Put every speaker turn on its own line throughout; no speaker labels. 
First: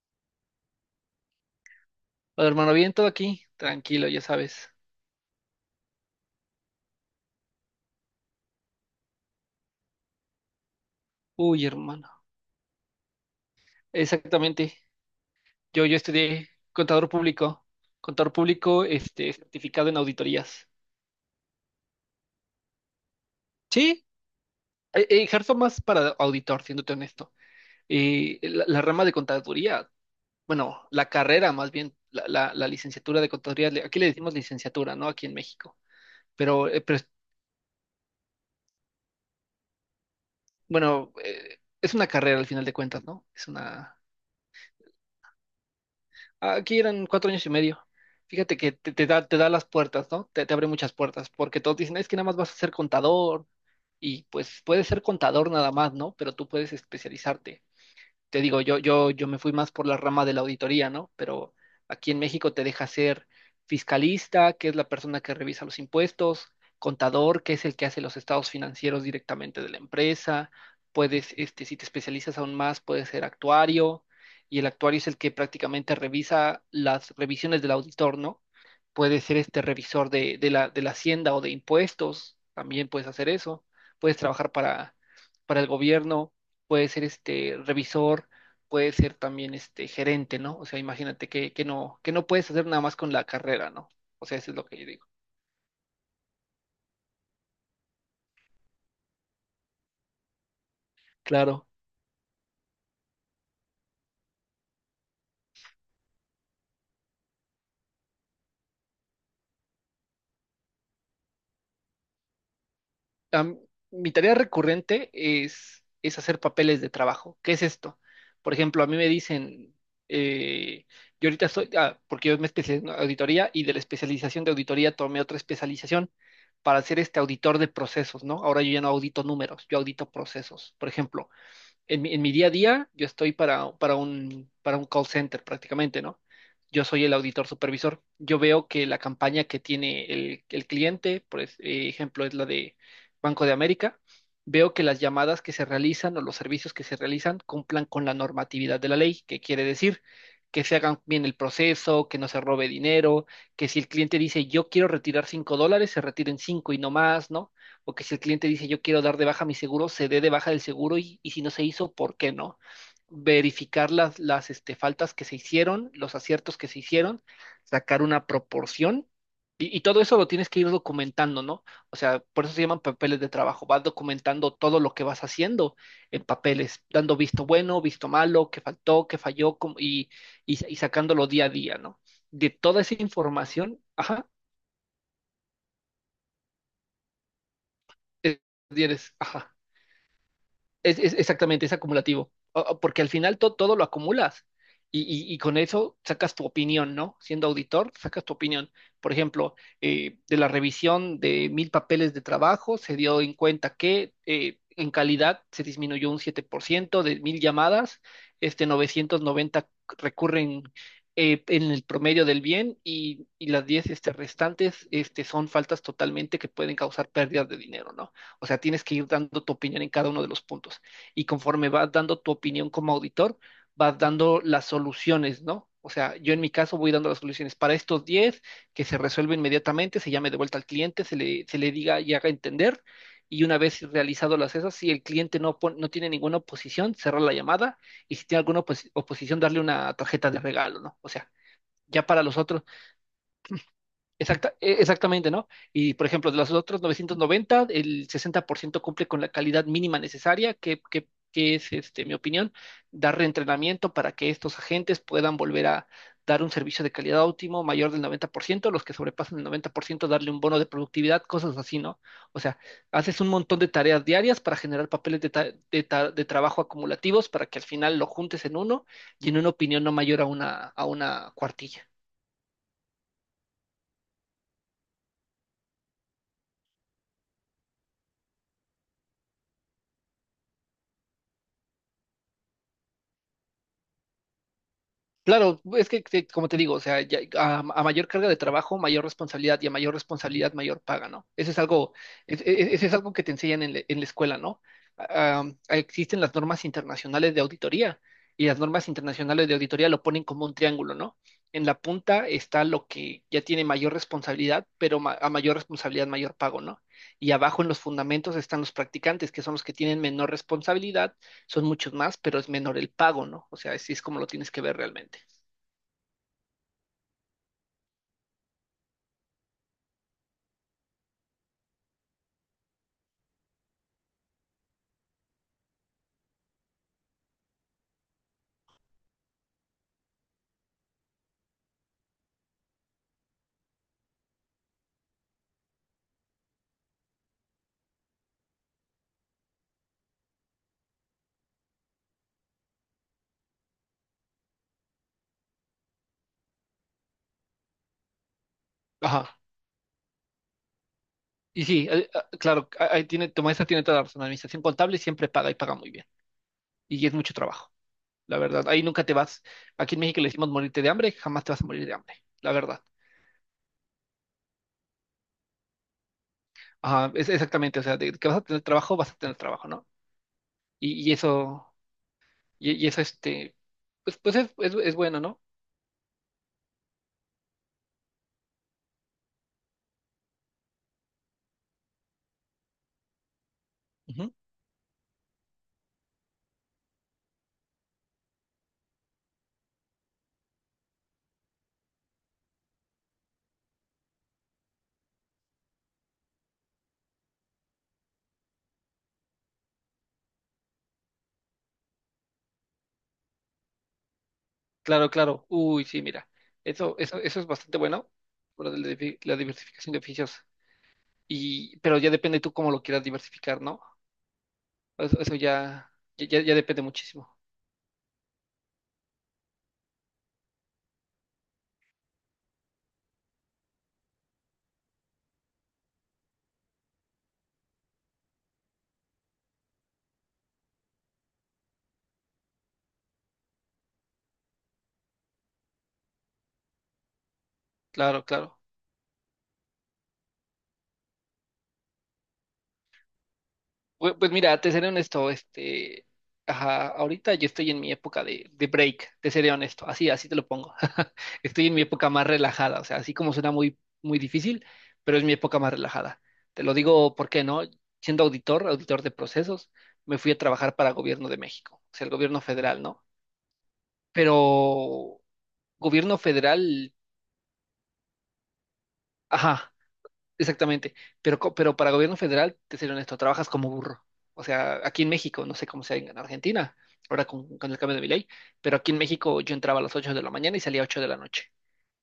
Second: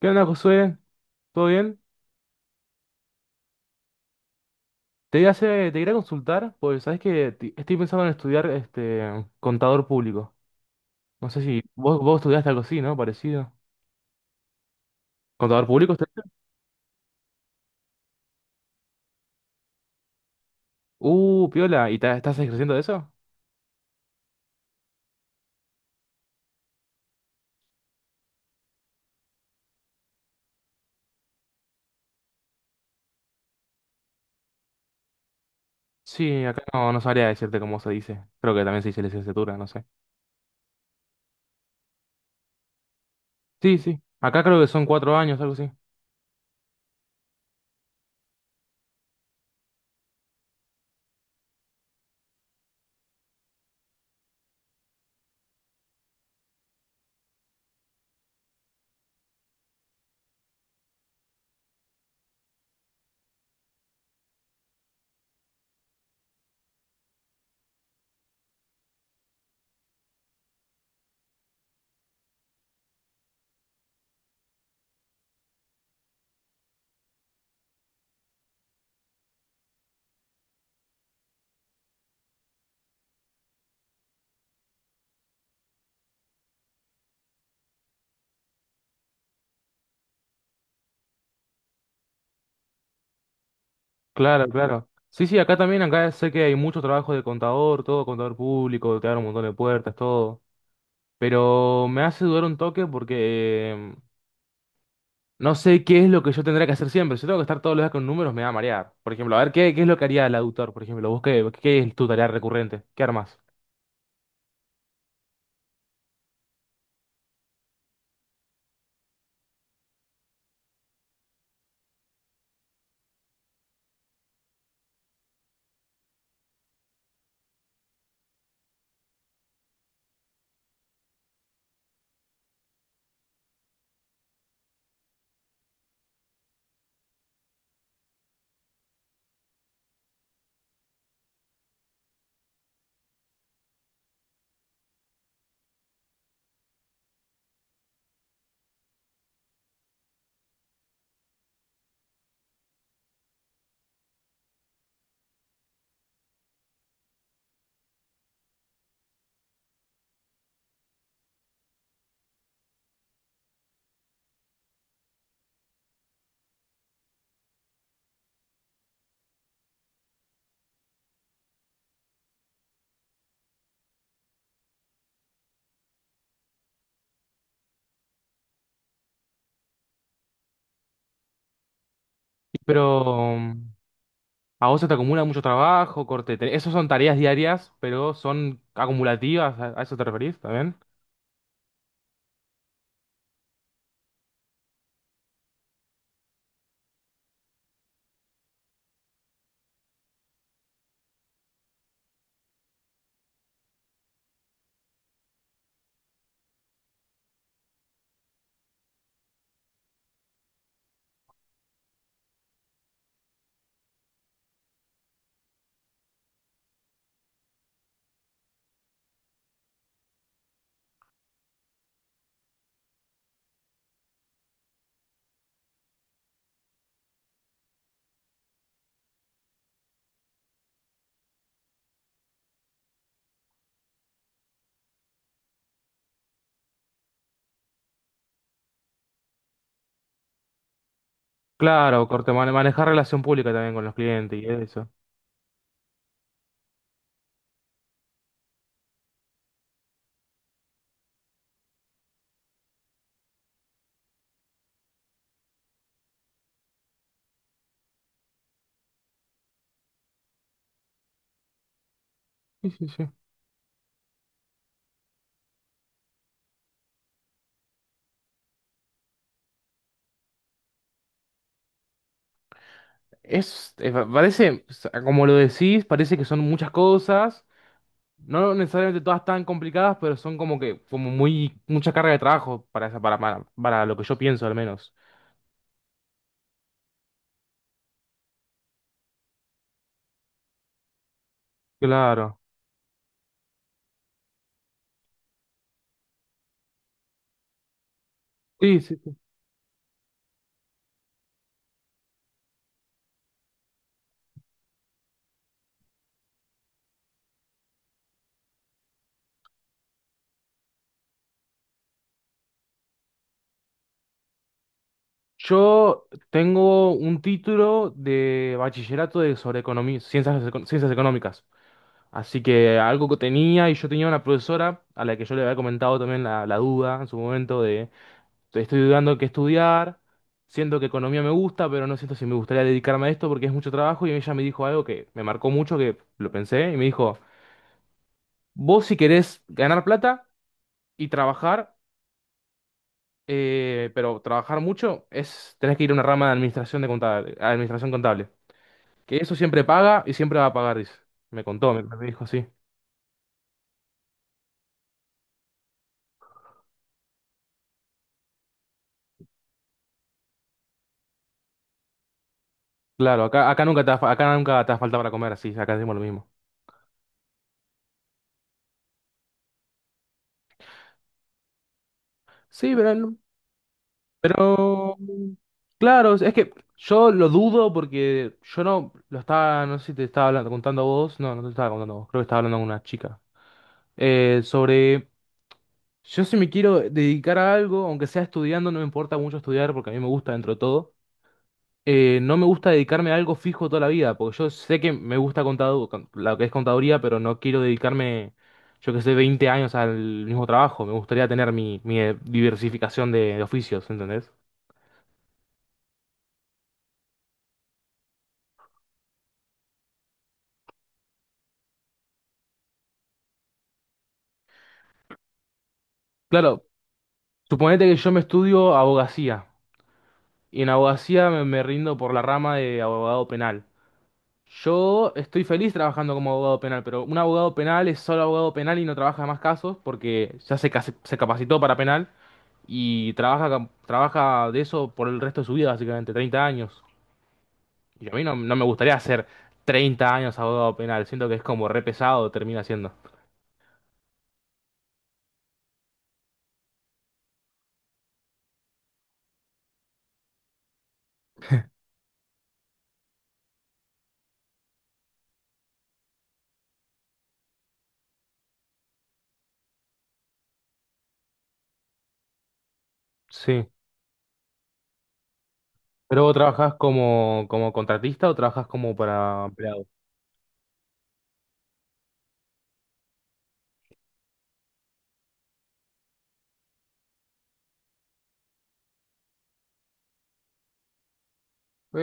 ¿Qué onda, Josué? ¿Todo bien?
Hola, hermano, bien, todo aquí, tranquilo, ya sabes.
Te iba a hacer- Te quería consultar, pues sabes que estoy pensando en estudiar este contador público. No sé si
Uy,
vos,
hermano,
vos estudiaste algo así, ¿no? Parecido.
exactamente.
¿Contador
Yo,
público
yo
estudiaste?
estudié contador público, este, certificado en auditorías.
Piola, ¿y estás ejerciendo de eso?
Sí, ejerzo más para auditor, siéndote honesto. La rama de contaduría, bueno, la carrera más bien, la licenciatura de contaduría, aquí le decimos licenciatura, ¿no? Aquí en México.
Sí, acá
Pero, eh,
no,
pero
no
es-
sabría decirte cómo se dice. Creo que también se dice licenciatura, no sé.
bueno, eh, es una carrera al final de cuentas, ¿no? Es
Sí,
una.
sí. Acá creo que son 4 años, algo así.
Aquí eran 4 años y medio. Fíjate que te da las puertas, ¿no? Te abre muchas puertas, porque todos dicen, es que nada más vas a ser contador, y pues puedes ser contador nada más, ¿no? Pero tú puedes especializarte. Te digo, yo me fui más por la rama de la auditoría, ¿no? Pero aquí en México te deja ser fiscalista, que es la persona que revisa los impuestos; contador, que es el que hace los estados financieros directamente de la empresa; puedes, este, si te especializas aún más, puedes ser actuario, y el actuario es el que prácticamente revisa las revisiones del auditor, ¿no? Puedes ser este revisor de la hacienda o de impuestos, también puedes hacer eso; puedes trabajar para el gobierno, puede ser este revisor, puede ser también este gerente, ¿no? O sea, imagínate que, que no puedes hacer nada más con la carrera, ¿no? O sea,
Claro,
eso es lo que yo
claro.
digo.
Sí, sí, acá también, acá sé que hay mucho trabajo de contador, todo contador público, te abre un montón de puertas, todo.
Claro.
Pero me hace dudar un toque porque no sé qué es lo que yo tendría que hacer siempre. Si tengo que estar todos los días con números, me va a marear. Por ejemplo, a ver, ¿qué es lo que haría el auditor? Por ejemplo, ¿vos qué es tu tarea recurrente? ¿Qué armas?
Am- Mi tarea recurrente es hacer papeles de trabajo. ¿Qué es esto? Por ejemplo, a mí me dicen, eh, yo ahorita soy, porque yo me especialicé en auditoría y de la especialización de auditoría tomé otra especialización para ser este auditor de procesos, ¿no? Ahora yo ya no audito números, yo audito procesos. Por ejemplo, en mi día a día, yo estoy para un call center prácticamente, ¿no? Yo soy el auditor supervisor. Yo veo que la campaña que tiene el cliente, por ejemplo, es la de Banco de América. Veo que las llamadas que se realizan o los servicios que se realizan cumplan con la normatividad de la ley, que quiere decir que se hagan bien el proceso, que no se robe dinero, que si el cliente dice yo quiero retirar $5, se retiren cinco y no más, ¿no?, o que si el cliente dice yo quiero dar de baja mi seguro, se dé de baja del seguro, y si no se hizo, ¿por qué no? Verificar las este, faltas que se hicieron, los aciertos que se hicieron, sacar una proporción, y todo eso lo tienes que ir documentando, ¿no? O sea, por eso se llaman papeles de trabajo: vas documentando todo lo que vas haciendo en papeles, dando visto bueno, visto malo, qué faltó, qué falló y sacándolo día a día, ¿no? De toda esa
Pero
información, ajá,
a vos se te acumula mucho trabajo, corte. Esas son tareas diarias, pero
es-
son
tienes, ajá.
acumulativas. ¿A eso te referís también?
Exactamente, es acumulativo, o porque al final todo lo acumulas, y con eso sacas tu opinión, ¿no? Siendo auditor, sacas tu opinión. Por ejemplo, de la revisión de 1,000 papeles de trabajo, se dio en cuenta que en calidad se disminuyó un 7% de 1,000 llamadas, este, 990 recurren en el promedio del bien, y las 10, este, restantes, este, son faltas totalmente que pueden causar pérdidas de dinero, ¿no? O sea, tienes que ir dando tu opinión en cada uno de los puntos. Y conforme vas dando tu opinión como auditor, vas dando las soluciones, ¿no? O sea, yo en mi caso voy dando las soluciones para estos 10, que se resuelve inmediatamente: se llame de vuelta al cliente, se le diga y haga entender. Y una vez realizado las esas, si el cliente no, no tiene ninguna oposición, cerrar la llamada, y si tiene alguna oposición, darle una tarjeta de regalo, ¿no? O sea, ya
Claro,
para
corte,
los otros.
manejar relación pública también con los clientes y
Exacta, e-
eso.
exactamente, ¿no? Y por ejemplo, de los otros 990, el 60% cumple con la calidad mínima necesaria, que es, este, mi opinión: dar reentrenamiento para que estos agentes puedan volver a dar un servicio de calidad óptimo mayor del 90%, los que sobrepasan el 90% darle un bono de productividad, cosas así, ¿no? O sea,
Sí, sí, sí.
haces un montón de tareas diarias para generar papeles de trabajo acumulativos, para que al final lo juntes en uno y en una opinión no mayor a una cuartilla.
Es, pa- parece, o sea, como lo decís, parece que son muchas cosas. No necesariamente todas tan complicadas, pero son como que, como muy, mucha carga de trabajo para esa, para lo que yo pienso al menos.
Claro, es que, como te digo, o sea, a mayor carga de trabajo, mayor responsabilidad, y a mayor responsabilidad, mayor paga, ¿no? Eso es algo,
Claro.
eso es algo que te enseñan en la escuela, ¿no? Ah, existen las normas internacionales de auditoría, y las
Sí,
normas
sí, sí.
internacionales de auditoría lo ponen como un triángulo, ¿no? En la punta está lo que ya tiene mayor responsabilidad, pero a mayor responsabilidad, mayor pago, ¿no? Y abajo en los fundamentos están los practicantes, que son los que tienen menor responsabilidad, son muchos más, pero es menor el pago, ¿no? O sea, así es como lo tienes que ver realmente.
Yo tengo un título de bachillerato de sobre economía, ciencias, ciencias económicas. Así que algo que tenía, y yo tenía una profesora a la que yo le había comentado también la duda en su momento de estoy dudando qué estudiar, siento que economía me gusta, pero no siento si me gustaría dedicarme a esto porque es mucho trabajo, y ella me dijo algo que me marcó mucho, que lo pensé, y me dijo. Vos si querés ganar plata y trabajar, pero trabajar mucho, tenés que ir a una rama de administración, de contable, administración contable. Que eso
Ajá.
siempre paga y siempre va a pagar, dice. Me
Y
contó, me,
sí,
me dijo así.
claro, tu maestra tiene toda la razón. La administración contable siempre paga y paga muy bien. Y es mucho trabajo, la verdad. Ahí nunca te vas. Aquí en México le decimos morirte de hambre, jamás te vas a morir de hambre, la verdad.
Claro, acá nunca te falta para comer, así, acá decimos lo mismo.
Ajá, es exactamente, o sea, de que vas a tener trabajo, vas a tener trabajo, ¿no? Y, y eso, y,
Sí,
y
pero,
eso, este, pues es
pero
bueno, ¿no?
claro, es que yo lo dudo porque yo no lo estaba, no sé si te estaba contando a vos, no, no te estaba contando a vos, creo que estaba hablando con una chica.
Ujú.
Sobre Yo si me quiero dedicar a algo, aunque sea estudiando, no me importa mucho estudiar porque a mí me gusta dentro de todo. No me gusta dedicarme a algo fijo toda la vida, porque yo sé que me gusta lo que es contaduría, pero no quiero dedicarme, yo que sé, 20 años al mismo trabajo. Me gustaría tener mi diversificación de oficios, ¿entendés?
Claro, claro. Uy, sí, mira, eso es bastante bueno, por la diversificación de oficios. Pero ya depende tú cómo lo quieras diversificar, ¿no? Eso
Claro,
depende muchísimo.
suponete que yo me estudio abogacía y en abogacía me rindo por la rama de abogado penal. Yo estoy feliz trabajando como abogado penal, pero un abogado penal es solo abogado penal y no trabaja más casos porque ya se capacitó para penal y trabaja de eso por el resto de su vida, básicamente, 30 años. Y a mí
Claro,
no, no
claro.
me gustaría hacer 30 años abogado penal, siento que es como re pesado, termina siendo.
Pues mira, te seré honesto, este, ajá, ahorita yo estoy en mi época de break, te seré honesto, así, así te lo pongo. Estoy en mi época más relajada, o sea, así como suena muy, muy difícil, pero es mi época más relajada. Te lo digo porque no, siendo auditor, auditor de procesos, me fui a trabajar para el gobierno de México, o sea, el gobierno federal, ¿no?
Sí.
Pero gobierno
¿Pero vos trabajás
federal,
como contratista o trabajás como para
ajá,
empleado?
exactamente, pero para gobierno federal, te seré honesto, trabajas como burro. O sea, aquí en México, no sé cómo sea en Argentina, ahora con el cambio de mi ley, pero aquí en México yo entraba a las 8 de la mañana y salía a 8 de la noche.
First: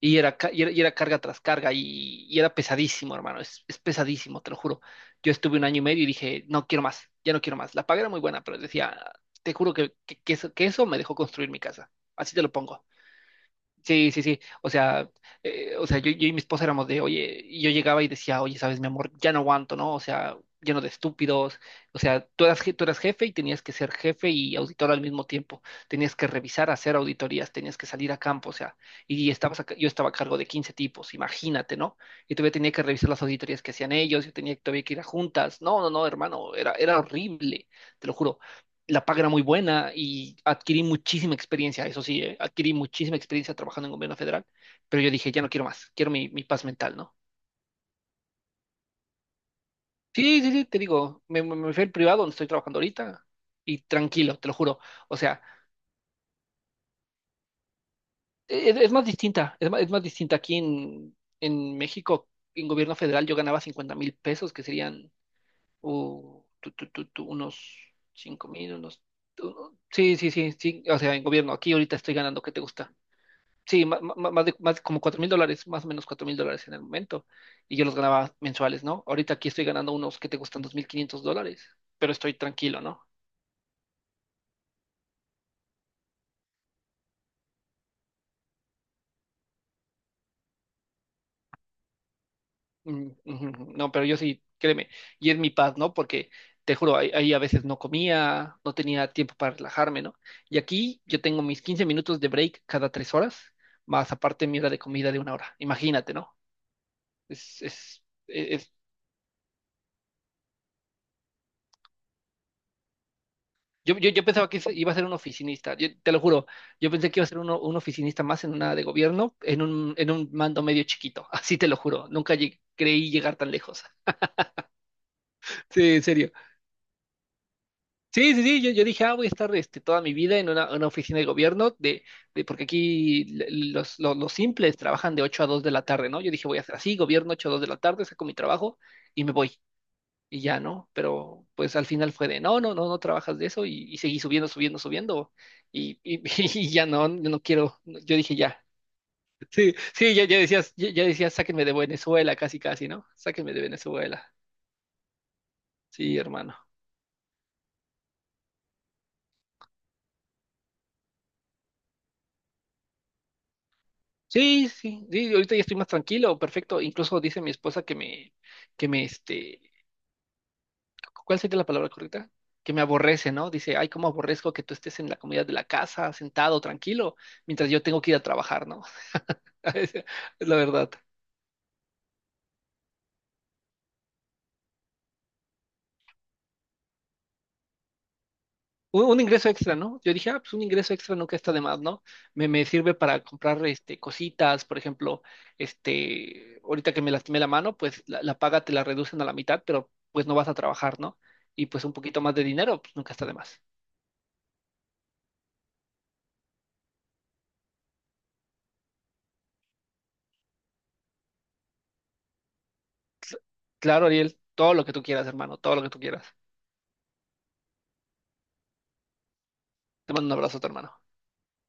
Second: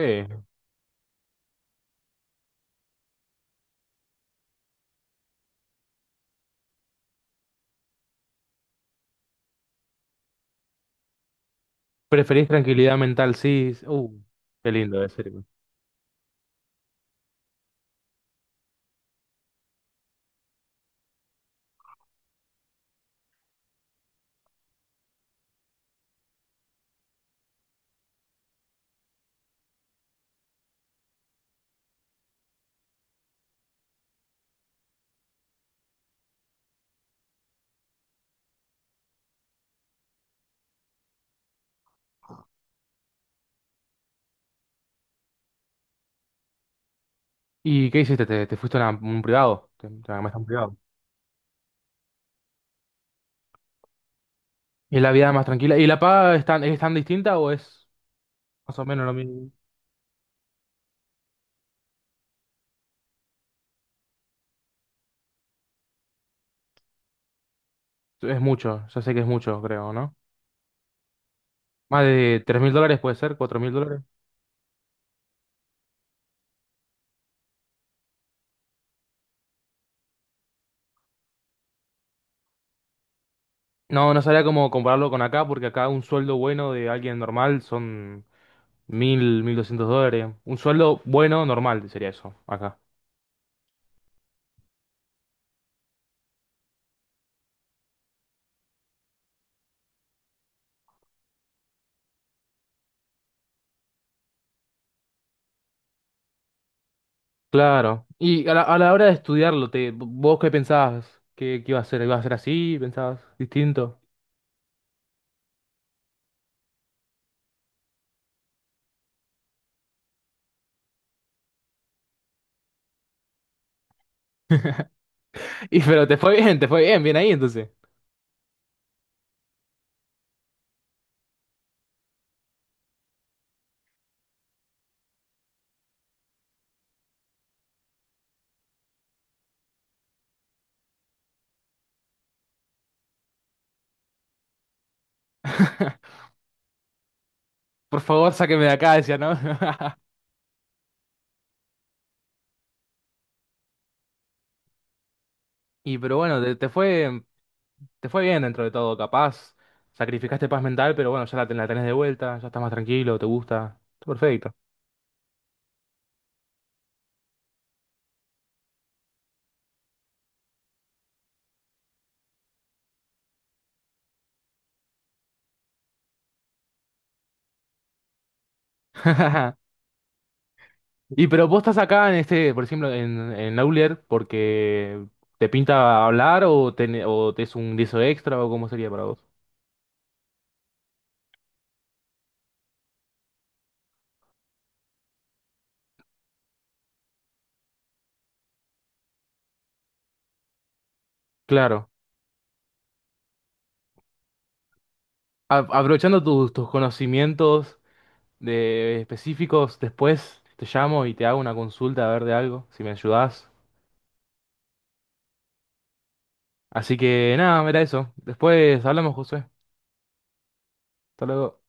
Y era, ca- y era, y era carga tras carga, y era pesadísimo, hermano, es pesadísimo, te lo juro. Yo estuve un año y medio y dije, no quiero más, ya no quiero más. La paga era muy buena, pero decía, te juro que eso me dejó construir mi casa. Así te
Preferís
lo pongo.
tranquilidad mental, sí.
Sí, sí, sí. O
Qué lindo, de
sea,
serio.
yo y mi esposa éramos de oye, y yo llegaba y decía, oye, sabes, mi amor, ya no aguanto, ¿no? O sea, lleno de estúpidos. O sea, tú eras jefe y tenías que ser jefe y auditor al mismo tiempo. Tenías que revisar, hacer auditorías, tenías que salir a campo, o sea, yo estaba a cargo de 15 tipos, imagínate, ¿no? Y todavía tenía que revisar las auditorías que hacían ellos, yo tenía todavía que ir a juntas. No, no, no, hermano, era horrible, te lo juro. La paga era muy buena y adquirí muchísima experiencia, eso sí, adquirí muchísima experiencia trabajando en gobierno federal, pero yo dije, ya no quiero más, quiero mi paz mental, ¿no?
¿Y qué hiciste? ¿Te fuiste a un privado? ¿Te armaste
Sí,
un
sí, sí,
privado?
te digo, me fui al privado donde estoy trabajando ahorita, y tranquilo, te lo juro.
Y la
O
vida
sea,
más tranquila. ¿Y la paga es tan distinta o es
e- es,
más o
es más
menos lo mismo?
distinta, es más distinta aquí en México. En gobierno federal yo ganaba 50,000 pesos, que serían unos
Es
5,000,
mucho,
unos.
ya sé que es mucho, creo, ¿no?
Sí, sí, sí, sí, o sea, en gobierno, aquí ahorita
Más
estoy ganando,
de
¿qué te
tres mil
gusta?
dólares puede ser, cuatro mil
Sí,
dólares.
más como $4,000, más o menos $4,000 en el momento. Y yo los ganaba mensuales, ¿no? Ahorita aquí estoy ganando unos que te gustan $2,500, pero estoy tranquilo, ¿no?
No, no sabría cómo compararlo con acá, porque acá un sueldo bueno de alguien normal son mil, $1.200. Un sueldo bueno, normal sería eso, acá.
Mm, ujú, no, pero yo sí, créeme. Y es mi paz, ¿no? Porque te juro, ahí a veces no comía, no tenía tiempo para relajarme, ¿no? Y aquí yo tengo mis 15 minutos de break cada 3 horas, más aparte mi hora de comida de una hora. Imagínate, ¿no? Es, es,
Claro. Y a la,
es
a la hora de estudiarlo, ¿vos qué pensabas? ¿Qué iba a ser? ¿Iba a ser así? ¿Pensabas
Yo,
distinto?
yo, yo pensaba que iba a ser un oficinista, te lo juro, yo pensé que iba a ser un oficinista más en una de gobierno, en un mando medio chiquito, así te lo juro, nunca creí llegar tan lejos.
Y
Sí, en
pero
serio.
te fue bien, bien ahí entonces.
Sí, sí, sí, yo dije, voy a estar este, toda mi vida en una oficina de gobierno, porque aquí los simples trabajan de 8 a 2 de la tarde, ¿no? Yo dije, voy a hacer así, gobierno 8 a 2 de la tarde, saco mi trabajo y me voy. Y ya, ¿no? Pero pues al final fue de, no, no, no, no trabajas de eso, y seguí subiendo, subiendo, subiendo, y, y- y ya no, yo no quiero,
Por
yo
favor,
dije ya.
sáqueme de acá, decía, ¿no?
Sí, sí, ya decías, sáquenme de Venezuela, casi, casi, ¿no? Sáquenme de Venezuela.
Y
Sí,
pero bueno,
hermano.
te fue bien dentro de todo, capaz. Sacrificaste paz mental, pero bueno, ya la tenés de vuelta, ya estás más tranquilo, te gusta. Está perfecto.
Sí, sí, sí, ahorita ya estoy más tranquilo, perfecto. Incluso dice mi esposa que me, este, ¿cuál sería la palabra correcta? Que me aborrece, ¿no? Dice, ay, cómo aborrezco que tú estés en la comodidad de la casa, sentado, tranquilo, mientras yo tengo que ir a trabajar, ¿no? Es la verdad.
Y pero vos estás acá en este, por ejemplo, en Aulier porque te pinta hablar o te es un guiso extra o cómo sería para
Un,
vos.
un ingreso extra, ¿no? Yo dije, pues un ingreso extra nunca está de más, ¿no? Me sirve para comprar este, cositas, por ejemplo, este, ahorita que me lastimé la mano, pues la paga te la reducen a la mitad, pero pues no vas a trabajar, ¿no? Y pues
Claro.
un poquito más de dinero, pues nunca está de más.
Aprovechando tus conocimientos de específicos, después te llamo y te hago una consulta a ver de algo, si me
Cl-
ayudás.
Claro, Ariel, todo lo que tú quieras, hermano, todo lo que tú quieras.
Así que nada, mira eso. Después hablamos, José.
Te mando un abrazo, hermano.
Hasta luego.